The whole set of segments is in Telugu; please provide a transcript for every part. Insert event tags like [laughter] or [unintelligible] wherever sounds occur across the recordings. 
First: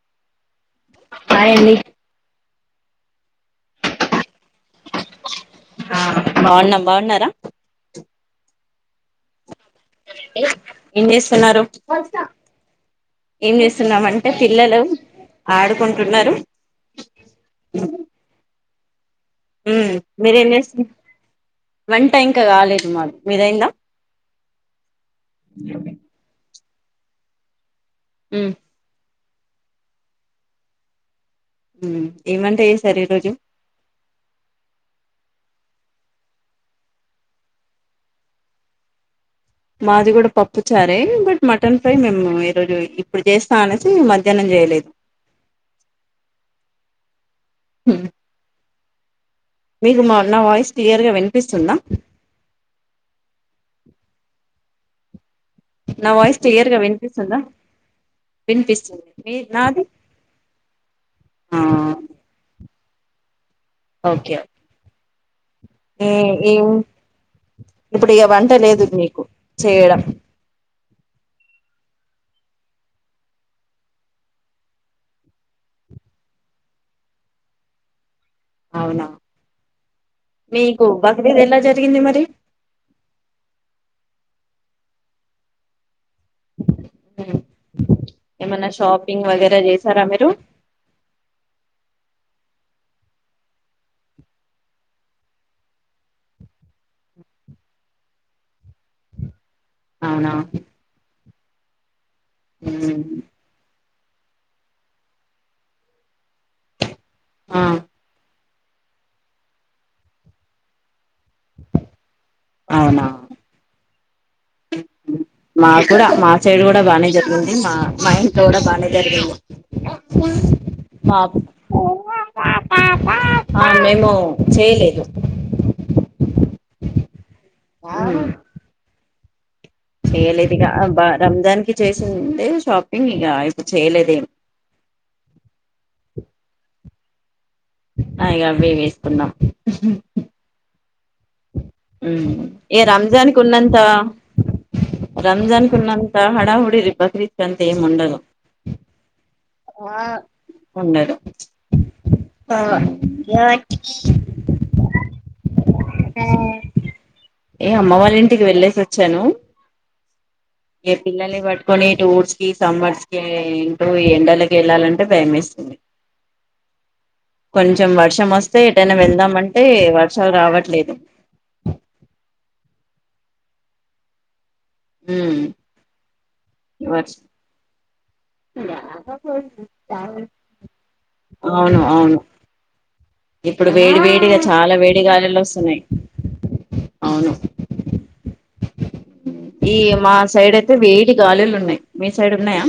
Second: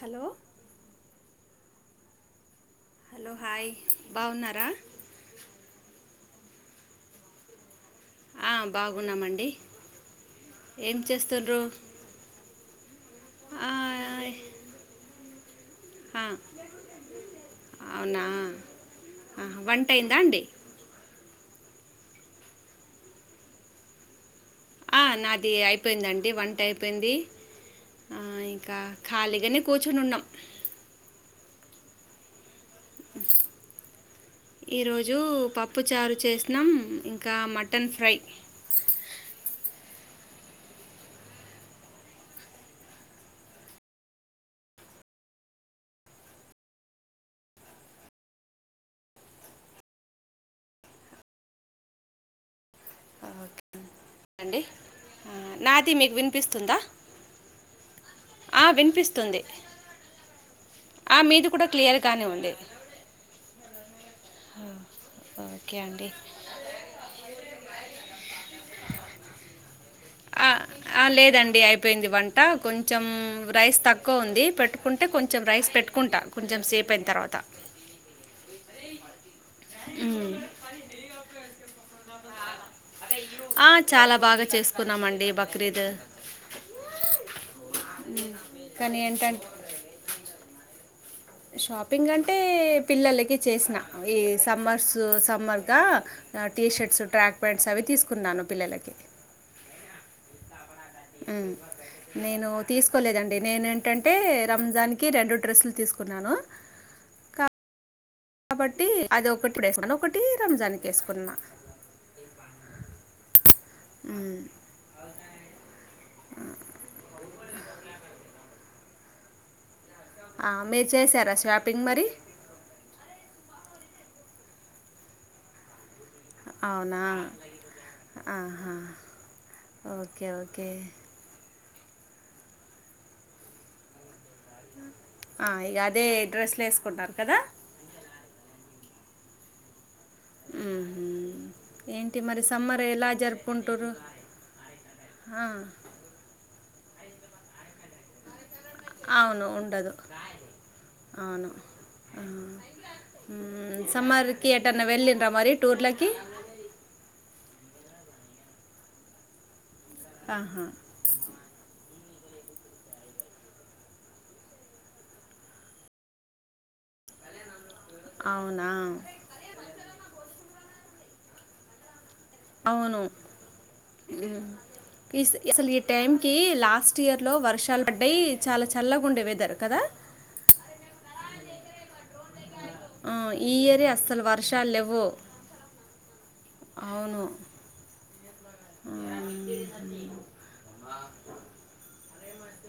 హలో బాయండి. హలో హాయ్ బావున్నారా. బావున్నాం బావున్నారా. ఆ బాగున్నామండి. ఏం చేస్సున్నారు. ఏం ఆ, చేస్సున్నామంటే పిల్లలు ఆ ఆడుకుంటున్నారు అవునా ఆ, హు వంట అయిందా అండి మీరేం చేస్సు వంట ఇంకా కాలేదు మాది మీదైందా ఆ నాది అయిపోయిందండి వంటైయ్ ఏంది. ఉ ఖాళీగనే కూర్చొని ఉన్నాం ఏం వంట చేస్తూ సరే రోజు ఈరోజు పప్పు చారు చేసినం ఇంకా మటన్ ఫ్రై మాది కూడా పప్పు చారే బట్ మటన్ ఫ్రై మేము ఈరోజు ఇప్పుడు చేస్తా అనేసి మధ్యాహ్నం చేయలేదు హు మీకు మా నా వాయిస్ క్లియర్గా వినిపిస్తుందా అండి నాది నా మీకు వాయిస్ క్లియర్ వినిపిస్తుందా గా వినిపిస్తుందా ఆ మీ వినిపిస్తుంది నాది ఆ మీది కూడా క్లియర్గానే ఉంది ఓకే ఓకే ఓకే ఊ అండి ఊ ఇప్పుడు ఇగ వంట లేదు మీకు చేయడం ఆ ఆ లేదండి అయిపోయింది వంట కొంచెం రైస్ తక్కువ ఉంది పెట్టుకుంటే కొంచెం రైస్ పెట్టుకుంటా కొంచెం సేపు అయిన తర్వాత అవునా ఉమ్. మీకు బక్రీద్ ఎలా జరిగింది మరి ఆ, చాలా బాగా చేస్త కున్నామండి బక్రీద్ ఉమ్. ఏమన్నా కానీ షాపింగ్ ఏంటంటే వగైరా చేసారా మీరు షాపింగ్ అంటే పిల్లలకి చేసిన ఈ సమ్మర్స్ సమ్మర్గా టీషర్ట్స్ ట్రాక్ ప్యాంట్స్ అవి తీసుకున్నాను పిల్లలకి అవునా ఉం నేను మ్మ్. తీసుకోలేదండి నేను అంటే రంజాన్ కి రెండు డ్రెస్సులు తీసుకు కొన్నాను ఆ కాబట్టి అది ఒకటి మకటి రంజాన్ వేసుకున్నా అవునా ఉమ్. మా కూడా మా సైడు కూడా బాగానే జరిగింది మా మా ఇంట్లో కూడా బాగానే జరిగింది ఆ, మీరు చేశారా షాపింగ్ మరి మేము చేయలేదు అవునా ఆహా ఓకే ఓకే ఏల్దికబ్బా రంజాన్కి చేసింటే షాపింగ్ ఇక ఇప్పుడు చేయలేదేం ఆ ఇక అదే డ్రెస్లు వేసుకున్నారు కదా అగబయ వేసుకున్నాం ఉహుం. ఏంటి మరి ఏ సమ్మర్ ఎలా రంజాన్ కు ఉన్నంత జరుపుకుంటారు ఆ, రంజాన్ కు ఉన్నంత హడావుడి అ బక్రీద్ అంటేముండదు అవును ఉండదు ఉండదు అవును ఉమ్ సమ్మర్కి ఏటన్నా వెళ్ళండరా మరి టూర్లకి ఏ అమ్మ వాళ్ళ ఇంటికి వెళ్ళేసి వచ్చాను ఆహా ఏ పిల్లే పట్టుకొని ఊట్స్ కి సమ్మర్స్ క ఏంటో ఎండలకి వెళ్ళాలంటే భయమేస్తుంది కొంచెం వర్షం వస్తే అవునా ఎటైనా వెళ్దామ అంటే వర్షాలు రావట్ లేదు అవును ఉమ్ అసలు ఈ టైం కి లాస్ట్ వర్ష ఇయర్ లో వర్షాలు పడ్డాయి చాలా చల్లగా ఉండే వెదర్ కదా అవును అవును ఆ, ఈ ఇప్పుడు ఇయరే వేడి అస్సలు వేడిగా వర్షాలు చాలా లేవు వేడి గాలులో వస్తున్నాయి అవును ఈ మా సైడ్ అయితే వేడి గాలులు ఉన్నాయి మీ సైడ్ ఉన్నాయా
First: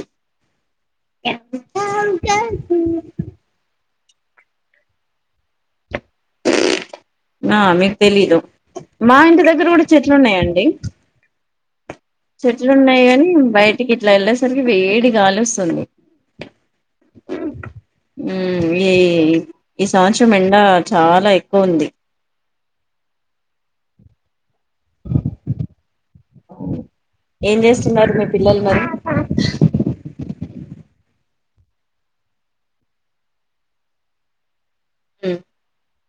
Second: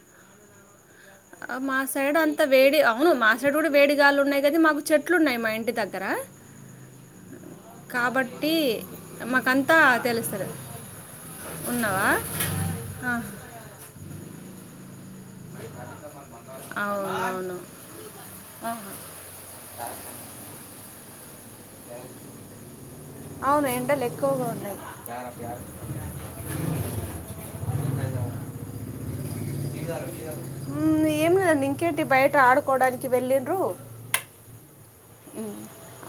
ఆ మా సైడ్ అంత వేడి అవును మా సైడ్ కూడా వేడి ఉన్నాయిదది మాకు చెట్లు ఉన్నాయి మా ఇంటి దగ్గర ఆ మీకు తెలీదు కాబట్టి మా ఇంటి దగ్గర మాకంతా కూడా తెలుస్తుంది చెట్లున్నాయంండి ఉన్నావా చెట్లు ఉన్నాయి ఆ, గాని బయటికి ఇట్లా ఎలిస్ తరిగి వేడి గాలిలుస్తుంది అవును అవును ఉమ్ ఆహా. ఈ ఈ సంవత్సరం ఎండా చాలా ఎక్ ఉంది అవును ఎండలు ఎక్కువగా ఉన్నాయి ఏం చేస్తున్నారు మీ పిల్లలు మరి హమ్ ఏమి ఇంకేటి బయట ఆడుకోవడానికి వెళ్ళండ్రు ఉమ్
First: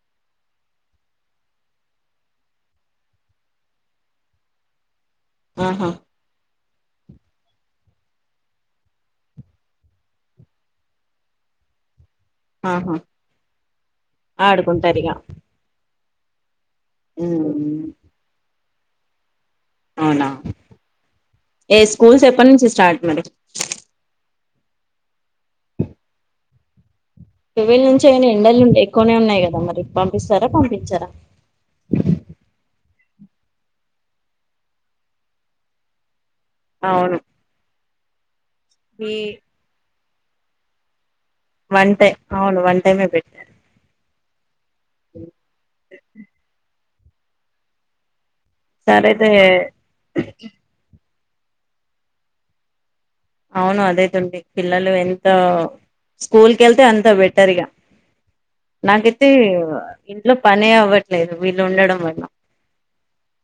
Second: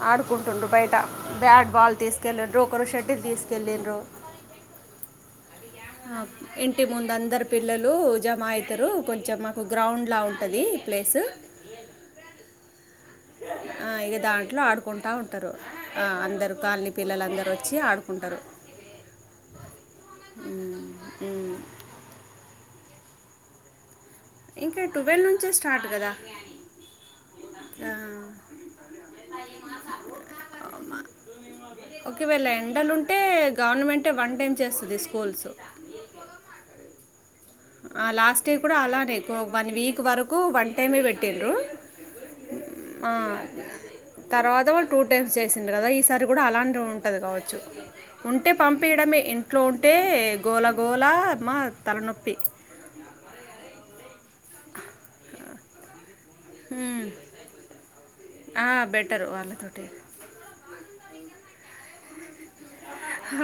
ఆడుకుంటుండ్రు బయట బ్యాట్ బాల్ తీసుకెళ్ళను్రో ఒకరు షటిల్ తీసుకెళ్ళండ్రో ఆహా ఇంటి ముందు అందరు పిల్లలు జమ అయితారు కొంచెం మాకు గ్రౌండ్లా ఉంటుంది ప్లేస్ ఆహా ఆ ఇగ దాంట్లో ఆడుకుంటారు ఆడుకుంటా ఇక ఉంటారు ఆ అందరు కాలనీ పిల్లలందరూ వచ్చి ఉమ్ ఆడుకుంటారు అవునా ఉమ్, ఉమ్. ఏ స్కూల్స్ ఎప్పటి నుంచి స్టార్ట్ మరి ఇంకా ట్వెల్వ్ నుంచే స్టార్ట్ కదా ట్వీవల్ ఆ, నుంచి అయినా ఎండలు ఎక్కువనే ఉన్నాయి కదా మరి పంపిస్తారా పంపించారా టే గవర్నమెంటే వన్ టైం చేస్తది స్కూల్స్ అవును ఆ లాస్ట్ కూటి ఈ అలానే వన్ వీక్ కు వరకు వన్ టైమే పెట్ ట్టిండ్రు వన్ టై అవును వన్ టైమే ఆ పెట్టారు తరవాత టూ టైమ్స్ చేసిండ్రు కద ఈ సారి కూడా అలాంటి రో ఉంటది కావచ్చు ఉంటే పంపిడమే సరైతే ఇంట్లో ఉంటే గోల గోల మా తలనొప్పి అవును అదే తొండి పిల్లలు ఎంత స్కూల్ కెళ్తే హ్మ్ అంత బెటర్గా ఆ బెటరు నాకైతే వాళ్ళతోటి ఇంట్లో పని అవ్వట్ లేదు వీళ్ళు ఉండడం వల్ల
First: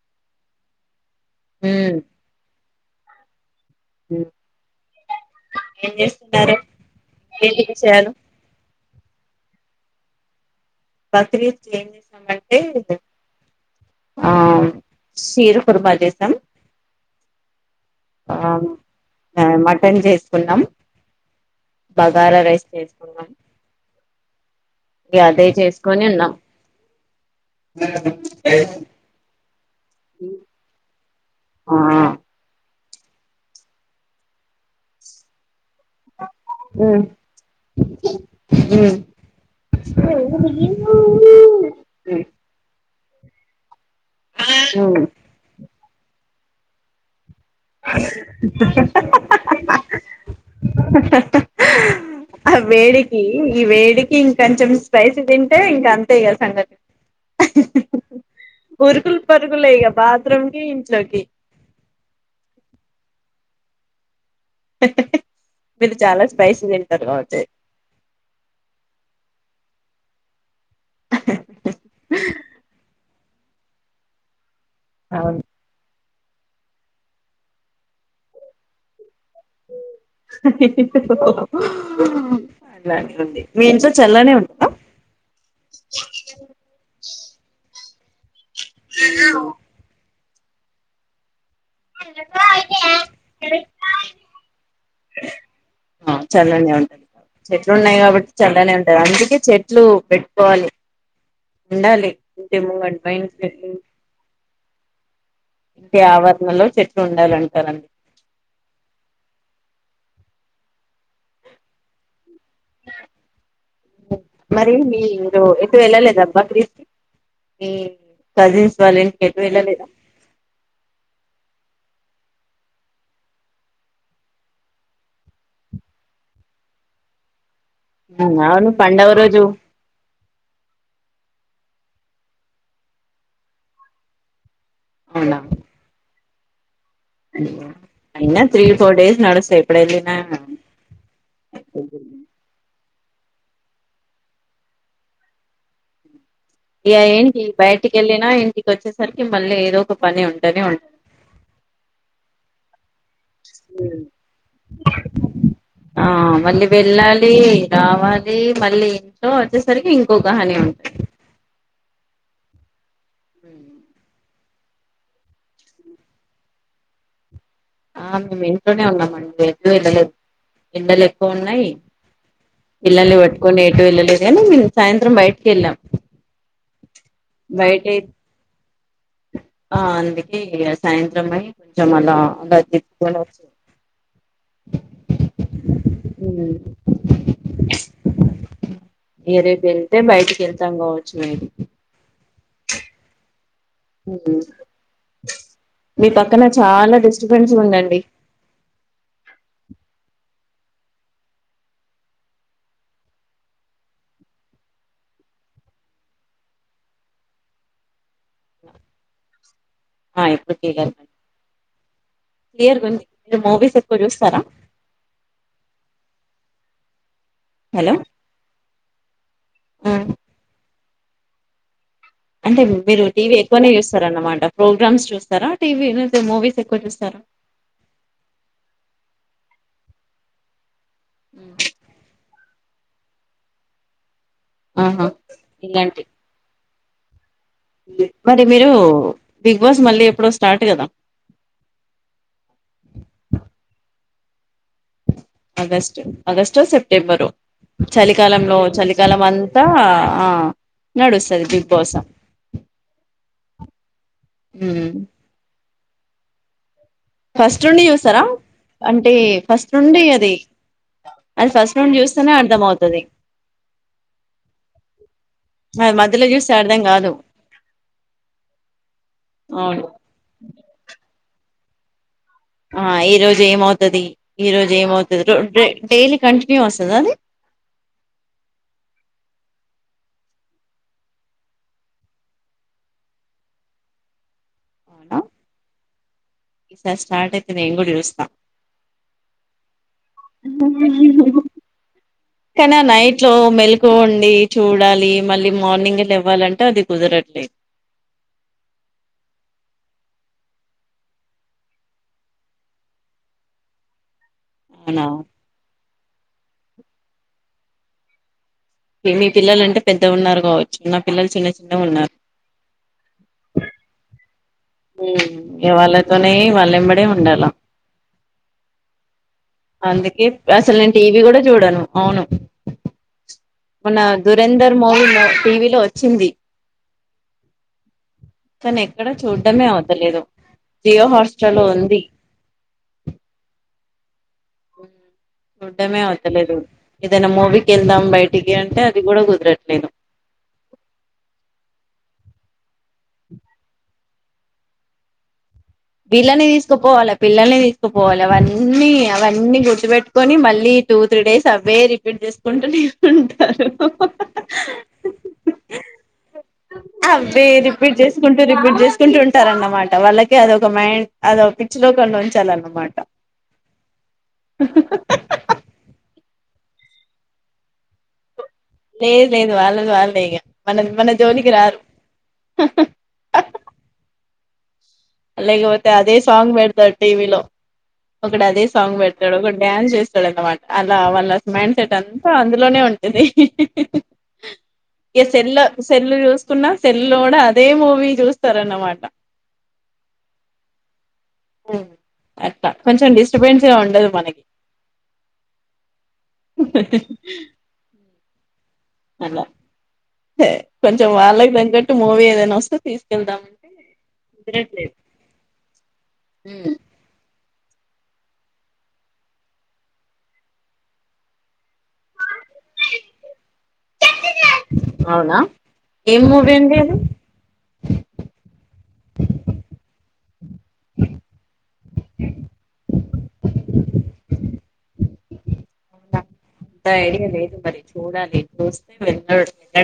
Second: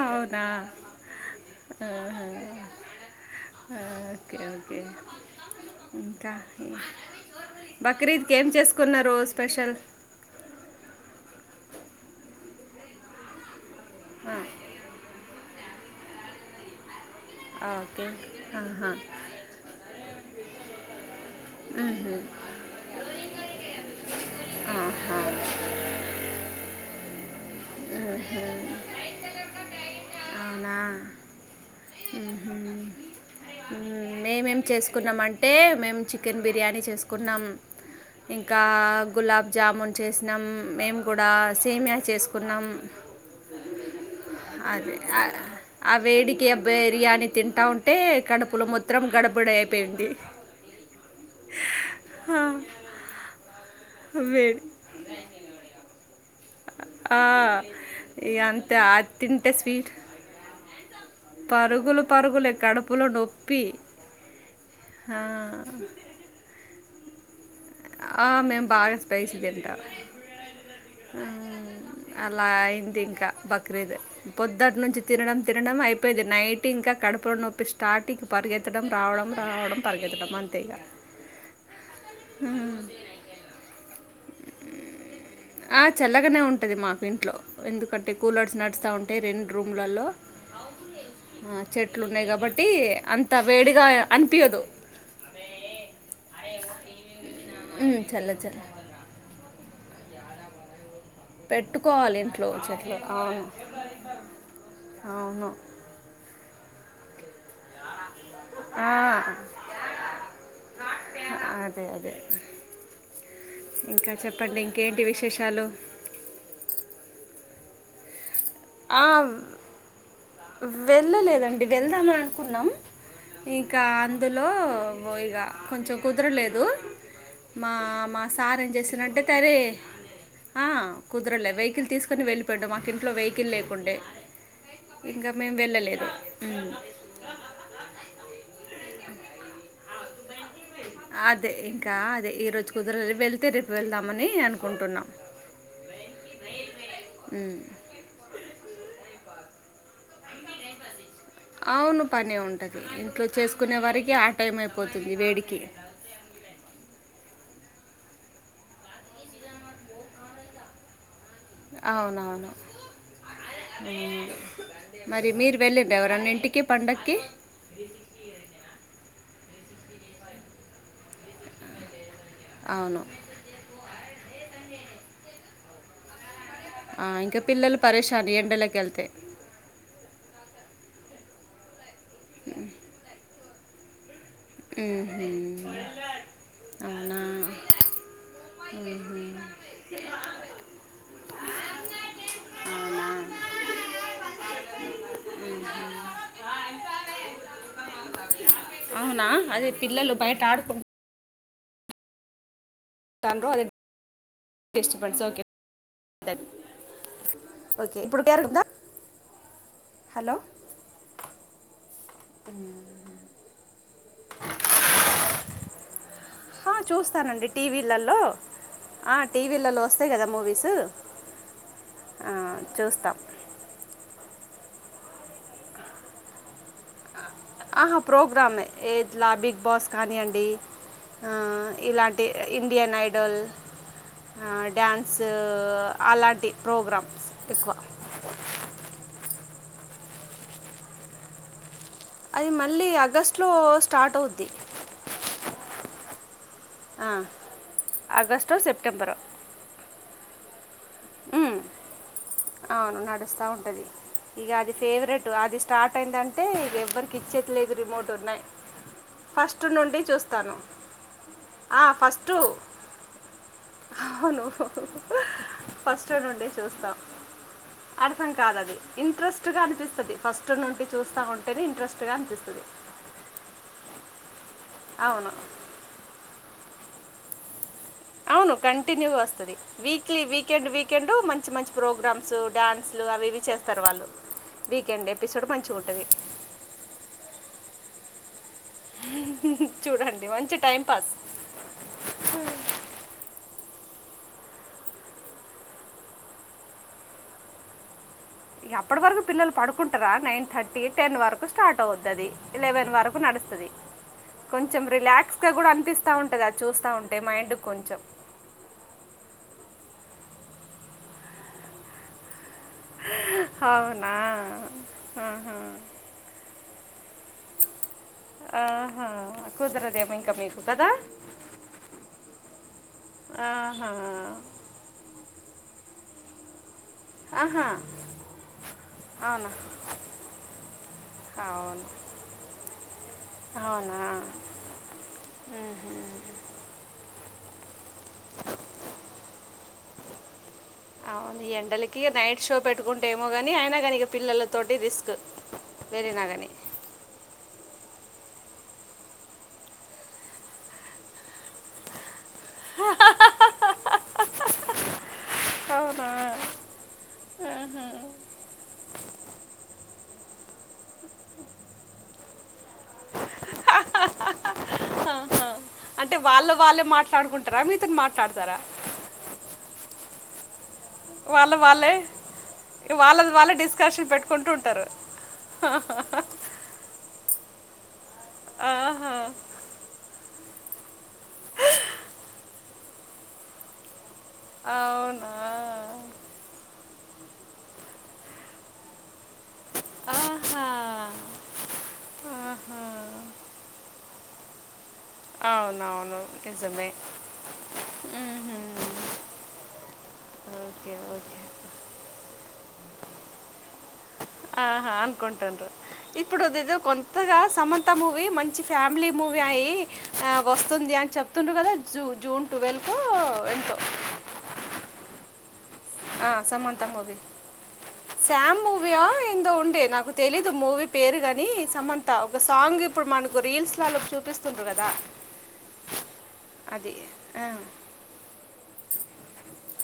అవునా ఉమ్ ఆహా ఓకే ఓకే ఏం ఇంకా చేస్తున్నారు ఏంటి విషయాలు బక్రీద్కి ఏం చేసుకున్నారు స్పెషల్ బక్రీద్ చే ఏం చేసినామంటే ఆ అవును చీరు కురుబ చేస్తాం చి ఓకే ఆ ఆహా ఆ మటన్ చేసుకున్నాం మ్మ్హ్మ్. బగారా రైస్ చేసుకున్నాం ఆహా గ్యాదే చేసుకొని ఉన్నాం ఆ ఆ మేమేం చేసుకున్నామంటే మేము చికెన్ బిర్యానీ ఉమ్ చేసుకున్నాం ఇంకా ఉమ్ గులాబ్ జామున్ చేసినమ్ మేముకూడ సేమియా చేసు నం అరే ఉమ్ ఆ ఆ వేడికి బిర్యానీ తింటా ఉంటే కడుపులో మొత్తం గడబిడ అయిపోయింది ఆ వేడికి ఈ వేడికి వేడి ఇంకొంచెం స్పైసీ తింటే ఇంకా అంతే గా సంగతి ఆ, ఇక అంతే అది ఉరుకులు తింటే పరుగులేయిగా స్వీట్ బాత్రూమ్ కి ఇంట్లోకి పరుగులు పరుగులే కడుపు కడుపులో నొప్పి ఆ. మీరు చాలా స్పైసి తింట తింటారు ఆచే ఆ మేము బాగా స్పైసి తింటారు అలా అయింది ఇంకా బక్రీదే పొద్దు దాట్టి నుంచి తినడం అవును తినడం ఐ ది నైట్ ఇంకా కడుపులో నొప్పి స్టార్టింగ్ పరిగెత్తడం రావడం రావడం పరిగెత్తడం అంతే ఇక అలాగ ఉంది మీ ఇంట్లో చల్లనే ఉంటదా ఆ చల్లగానే ఉంటది మాకు ఇంట్లో లో ఎందుకంటే కూలర్స్ నడుస్తా ఉంటే రెండు రూమ్లల్లో అవునులే ఆ చెట్లు ఉన్నాయి కాబట్టి అంత వేడిగా అనిపియదు ఆ చల్లనే ఉంటది చెట్లు ఉన్నాయి కాబట్టి చల్లనే ఉంటయి అందుకే చెట్ చెట్లు పెట్టుకోవాలి ఉండాలి పెట్టుకోవాలి ఇంట్లో ఇంటి చెట్లు ముంగట అవును అవును ఇ ఆవరణంలో చె ఉండాలంటారు అంతే ఆ అదే అదే ఇంకా చెప్పండి మరి ఇంకేంటి మీరు విశేషాలు ఎటు వెళ్ళలేదా బక్రీద్ ఏ కజిన్స్ వాళ్ళు ఆ ఇంటికి ఎటూ వెళ్ళలేదా వెళ్ళలేదండి వెళ్దామ అనుకున్నాం ఇంకా అందులో ఇక కొంచెం కుదరలేదు మా మా సార్ ఏం అవును పండగ చేసారంటే రోజు తరే ఆ కుదరలేదు వెయికిల్ తీసుకుని వెళ్ళిపోడు మాకు ఇంట్లో వెయికిల్ లేకుండే ఇంకా అవునా మేం వెళ్ళలేదు ఉమ్, ఆ అదే ఇంకా అదే ఈ రోజు కుదర వెళ్తే రేపు వెళ్దామని అనుకుంటున్నాం ఇయ ఏంటి ఉమ్, బయటికి వెళ్ళినా ఇంటికి వచ్చేసరికి మళ్ళీ ఏదో ఒక పని ఉంటేనే ఉంటుంది అవును పని ఉంటది ఇంట్లో చేసుకునే వరికి ఆ టైం అయిపోతుంది వేడికి ఆ మళ్ళీ వెళ్ళాలి రావాలి మళ్ళీ ఇంట్లో వచ్చేసరికి ఇంకోక హాని ఉంటుంది అవునవును అ మరి మీరు వెళ్ళింరా ఎవరన్న ఇంటికి పండగకి ఆ మేము ఇంట్లోనే ఉన్నాం అండి ఎటు వెళ్ళలేదు ఎండలు ఎక్కువ ఉన్నాయి అవును పిల్లల్ని పట్టుకొని ఎటు వెళ్లలేదు లా సాయంత్రం బయటికి వెళ్ళాం ఆ ఇంకా పిల్లలు బయట పరేశాన్ ఎండలకి ఎల్ ళ్తే ఆ అందుకే సాయింత్రం పోయి ఓచ్చం అలా తిప్పుకొని ఉహు అవునా ఇగ రేపు వెళ్తే బయటికి వెళ్తాం కావచ్చు మేబి అవునా మీ పక్కన చాలా డిస్టర్బెన్స్గుండందీ అవునా అదే పిల్లలు బయట ఆడుకుం [unintelligible] ఆ ఎప్పుడు దిగాను క్లియర్ గుంది మీరు మూవీస్ ఎక్కుచూస్తారా హా చూస్ స్తానండి టీవీల్లలో ఆ టీవీలలో వస్తాయ్ గదా మూవీస్ అంటే మీరు చూస్తాం టీవీ ఎక్కువనే చూస్తారు అన్నమాట ప్రోగ్రామ్స్ చూస్తారా టీవీ [unintelligible] ను మూవీస్ ఎక్కువ చూస్తారా ఆహా ప్రోగ్రామ్మే ఇట్లా బిగ్ బాస్ కానీయండి ఆ ఇలాంటి ఇ ఇండియన్ ఐడల్ ఆ ఆహా డ్యాన్స్ అలాంటి ప్రోగ్రామ్స్ ఎక్కువ ఎక్కడ మీరు బిగ్ బాస్ మళ్ళీ ఎప్పుడో స్టార్ట్ గదా అది మళ్ళీ ఆగస్ట్ లో స్టార్ట్ అవుతు ది అగస్ట్ అగస్ ర్చో ఆ, సెప్టెంబరొ ఆగస్టు చలికాలంలో చలికాలం అంతా ఆ ఉ నడుస్తది బిగ్ బాస్ అవును నడుస్తా ఉంటది ఇగా అది మ్మ్ ఫేవరెట్ వాది స్టార్ట్ అయిందంటే ఇ గేమ్ ఎవర్కీ ఫస్ట్ ఇచ్చేదిలేదు నుండి రిమోట్ చూస్తారా ఉన్నాయి ఫస్ట్ నుండి చూస్తాను అది ఫస్ట్ ఆ నుండి చూస్తేనే ఫస్టు అర్థం అవుతది అవును అది ఫస్ట్ మధ్యలో నుండి చూస్తే అర్థం చూస్తాం కాదు అర్థం కాదది ఇంట్రెస్ట్ గా అవును అనిపిస్తది ఫస్ట్ నుండి చూస్తా ఉం ఇంట్రెస్ట్ గా అనిపి ఆ ఈరోజు ఏమౌతది ఈరోజు ఏమోతది అవును డే డైలీ కం వస్తద అది ఆవును కంటిన్యూగా వస్తది, వీక్లీ వీకెండ్ వీకెండ్ మంచి మంచి ప్రోగ్రామ్స్ డ్యాన్స్లు అవి ఇవి చేస్తారు వాళ్ళు వీకెండ్ అవునా ఎపిసోడ్ మం టది ఈసారి స్టార్ట్ అయితే నేం గూడా చూస్తా చూడండి మంచి టైం పాస్ కనా నైట్ లో మెల్ కనుకోండి చూడాలి మళ్ళీ మార్నింగే లెవ్వాలంటే అది కుదరట్లే అప్పటి వరకు పిల్లలు పడుకుంటారా నైన్ థర్టీ టెన్ వరకు స్టార్ట్ అవుతది ఎలెవెన్ వరకు నడుస్తది కొంచెం అవునా రిలాక్స్ గా గూడా అనిపిస్ తా ఉంటది ఆది చూస్తా ఉంటే మా మైండు కు కొంచం మీ పిల్లలు అంటే పెద్దగ ఉన్నారు కావచ్చు నా పిల్లలు చిన్న చిన్నగా ఉన్నారు అవునా హ్మ్ ఆహా. హు ఇగ వాళ్ళతోనే వాళ్ళంబడే ఉన్ ఉండాల ఆహా కుదరదేమో అందుకే ఇంకా మీకు అసలు కదా నేను టీ వీ గూడ చూడాను అవును ఆహా మొన దురేందర్ మూవీలో టీ వీ లో వ చ్చింది ఆహా స్సల్ నేను ఎక్కడా అవునా చూడ్డమే అవుతలేదు జియో హోస్టర్లో అవును ఉంది అవునా మ్మ్ చూడ్డమే మ్మ్హ్మ్. అవుతలేదు ఏదైనా మూవీ కెల్దం బయటికి అంటే అది కూడా కుదరట్లేదు అవును ఎండలకి నైట్ షో పెట్టుకుంటే ఏమో గాని అయినా గాని ఇగ పిల్లలతోటి రిస్క్ వెళ్ళినా పిల్లని కానీ తీసుకుపోవాలా పిల్లల్ని తీ స్కపోవాలి అవన్నీ అవన్నీ గుర్తుపెట్టుకొని మళ్ళీ టూ త్రీ డేస్ అవే రిపీట్ చెస్ కొంటునే ఉంటారు అవునా అవే రిపీట్ చేసుకుంటూ రిపీట్ చేసుకుంటూ అంటారన్న మాట వాళ్ళకి అది ఒక మైండ్ అదొ పిచ్చిలోకంలో ఉంచాలన్నమాట ఆహా. అంటే వాళ్ళు వాళ్ళే మాట్లాడుకుంట్రా మీతోని మాట్లాడతారా లేదు లేదు వాళ్ళదు వాళ్ళ మేఘ [unintelligible] వాళ్ళ వాళ్ళే వాళ్ళది వాళ్ళే డిస్కషన్ పెట్టు కొంటుంటారు అల్గ వతే అదే సాంగ్ బేడతారు టీ విలో ఒకడు అదే సాంగ్ ఆహా. పెడతాడు ఒక డ్యాన్స్ వేస్తాడు అనమాట అలా వాళ్ళ మైండ్ సెట్ అంతా అందులోనే ఉంటది హె హె హె ఈ సెల్ల అవునా సెల్లు చూస్తుకున్నా సెల్లోడా అదే మూవీ చూస్తారన్నమాట ఆహా ఉమ్ అట్టా ఆహా! కొంచెం డిస్టర్బెన్స్గా ఉండదు మనకి అవునవును నిజమే ఊహు ఎలా హే ఓకే. కొంచెం ఓకే. వాళ్ళకి దగ్గట్టు మూవీ ఏదైనా వస్తే తీసుకెళ్దామంటే ఆహా కుదరట్లేదు అనుకుంటాన్రు ఇప్పుడదేదో కొంతగా ఇ సమంత మూవీ మంచి ఫ్యామిలీ మూవీ అయ్యి వస్తుంది అని చెప్తుండ్రు గదా జూ జూన్ టువెల్ కో ఎంతో అవునా ఏం ఆ మూవీ అండి సమంత అది మూవి సాము వ్యా ఏందో ఉండే నాకు తెలీదు మూవీ పేరుగాని సమంత ఒక సాంగ్ ఇప్పుడు మనకు రీల్స్ లో చూపిస్తుండ్రు గదా అంత ఏడిగ లేదు మరి చూడాలి చూస్తే వెల్తాడు వె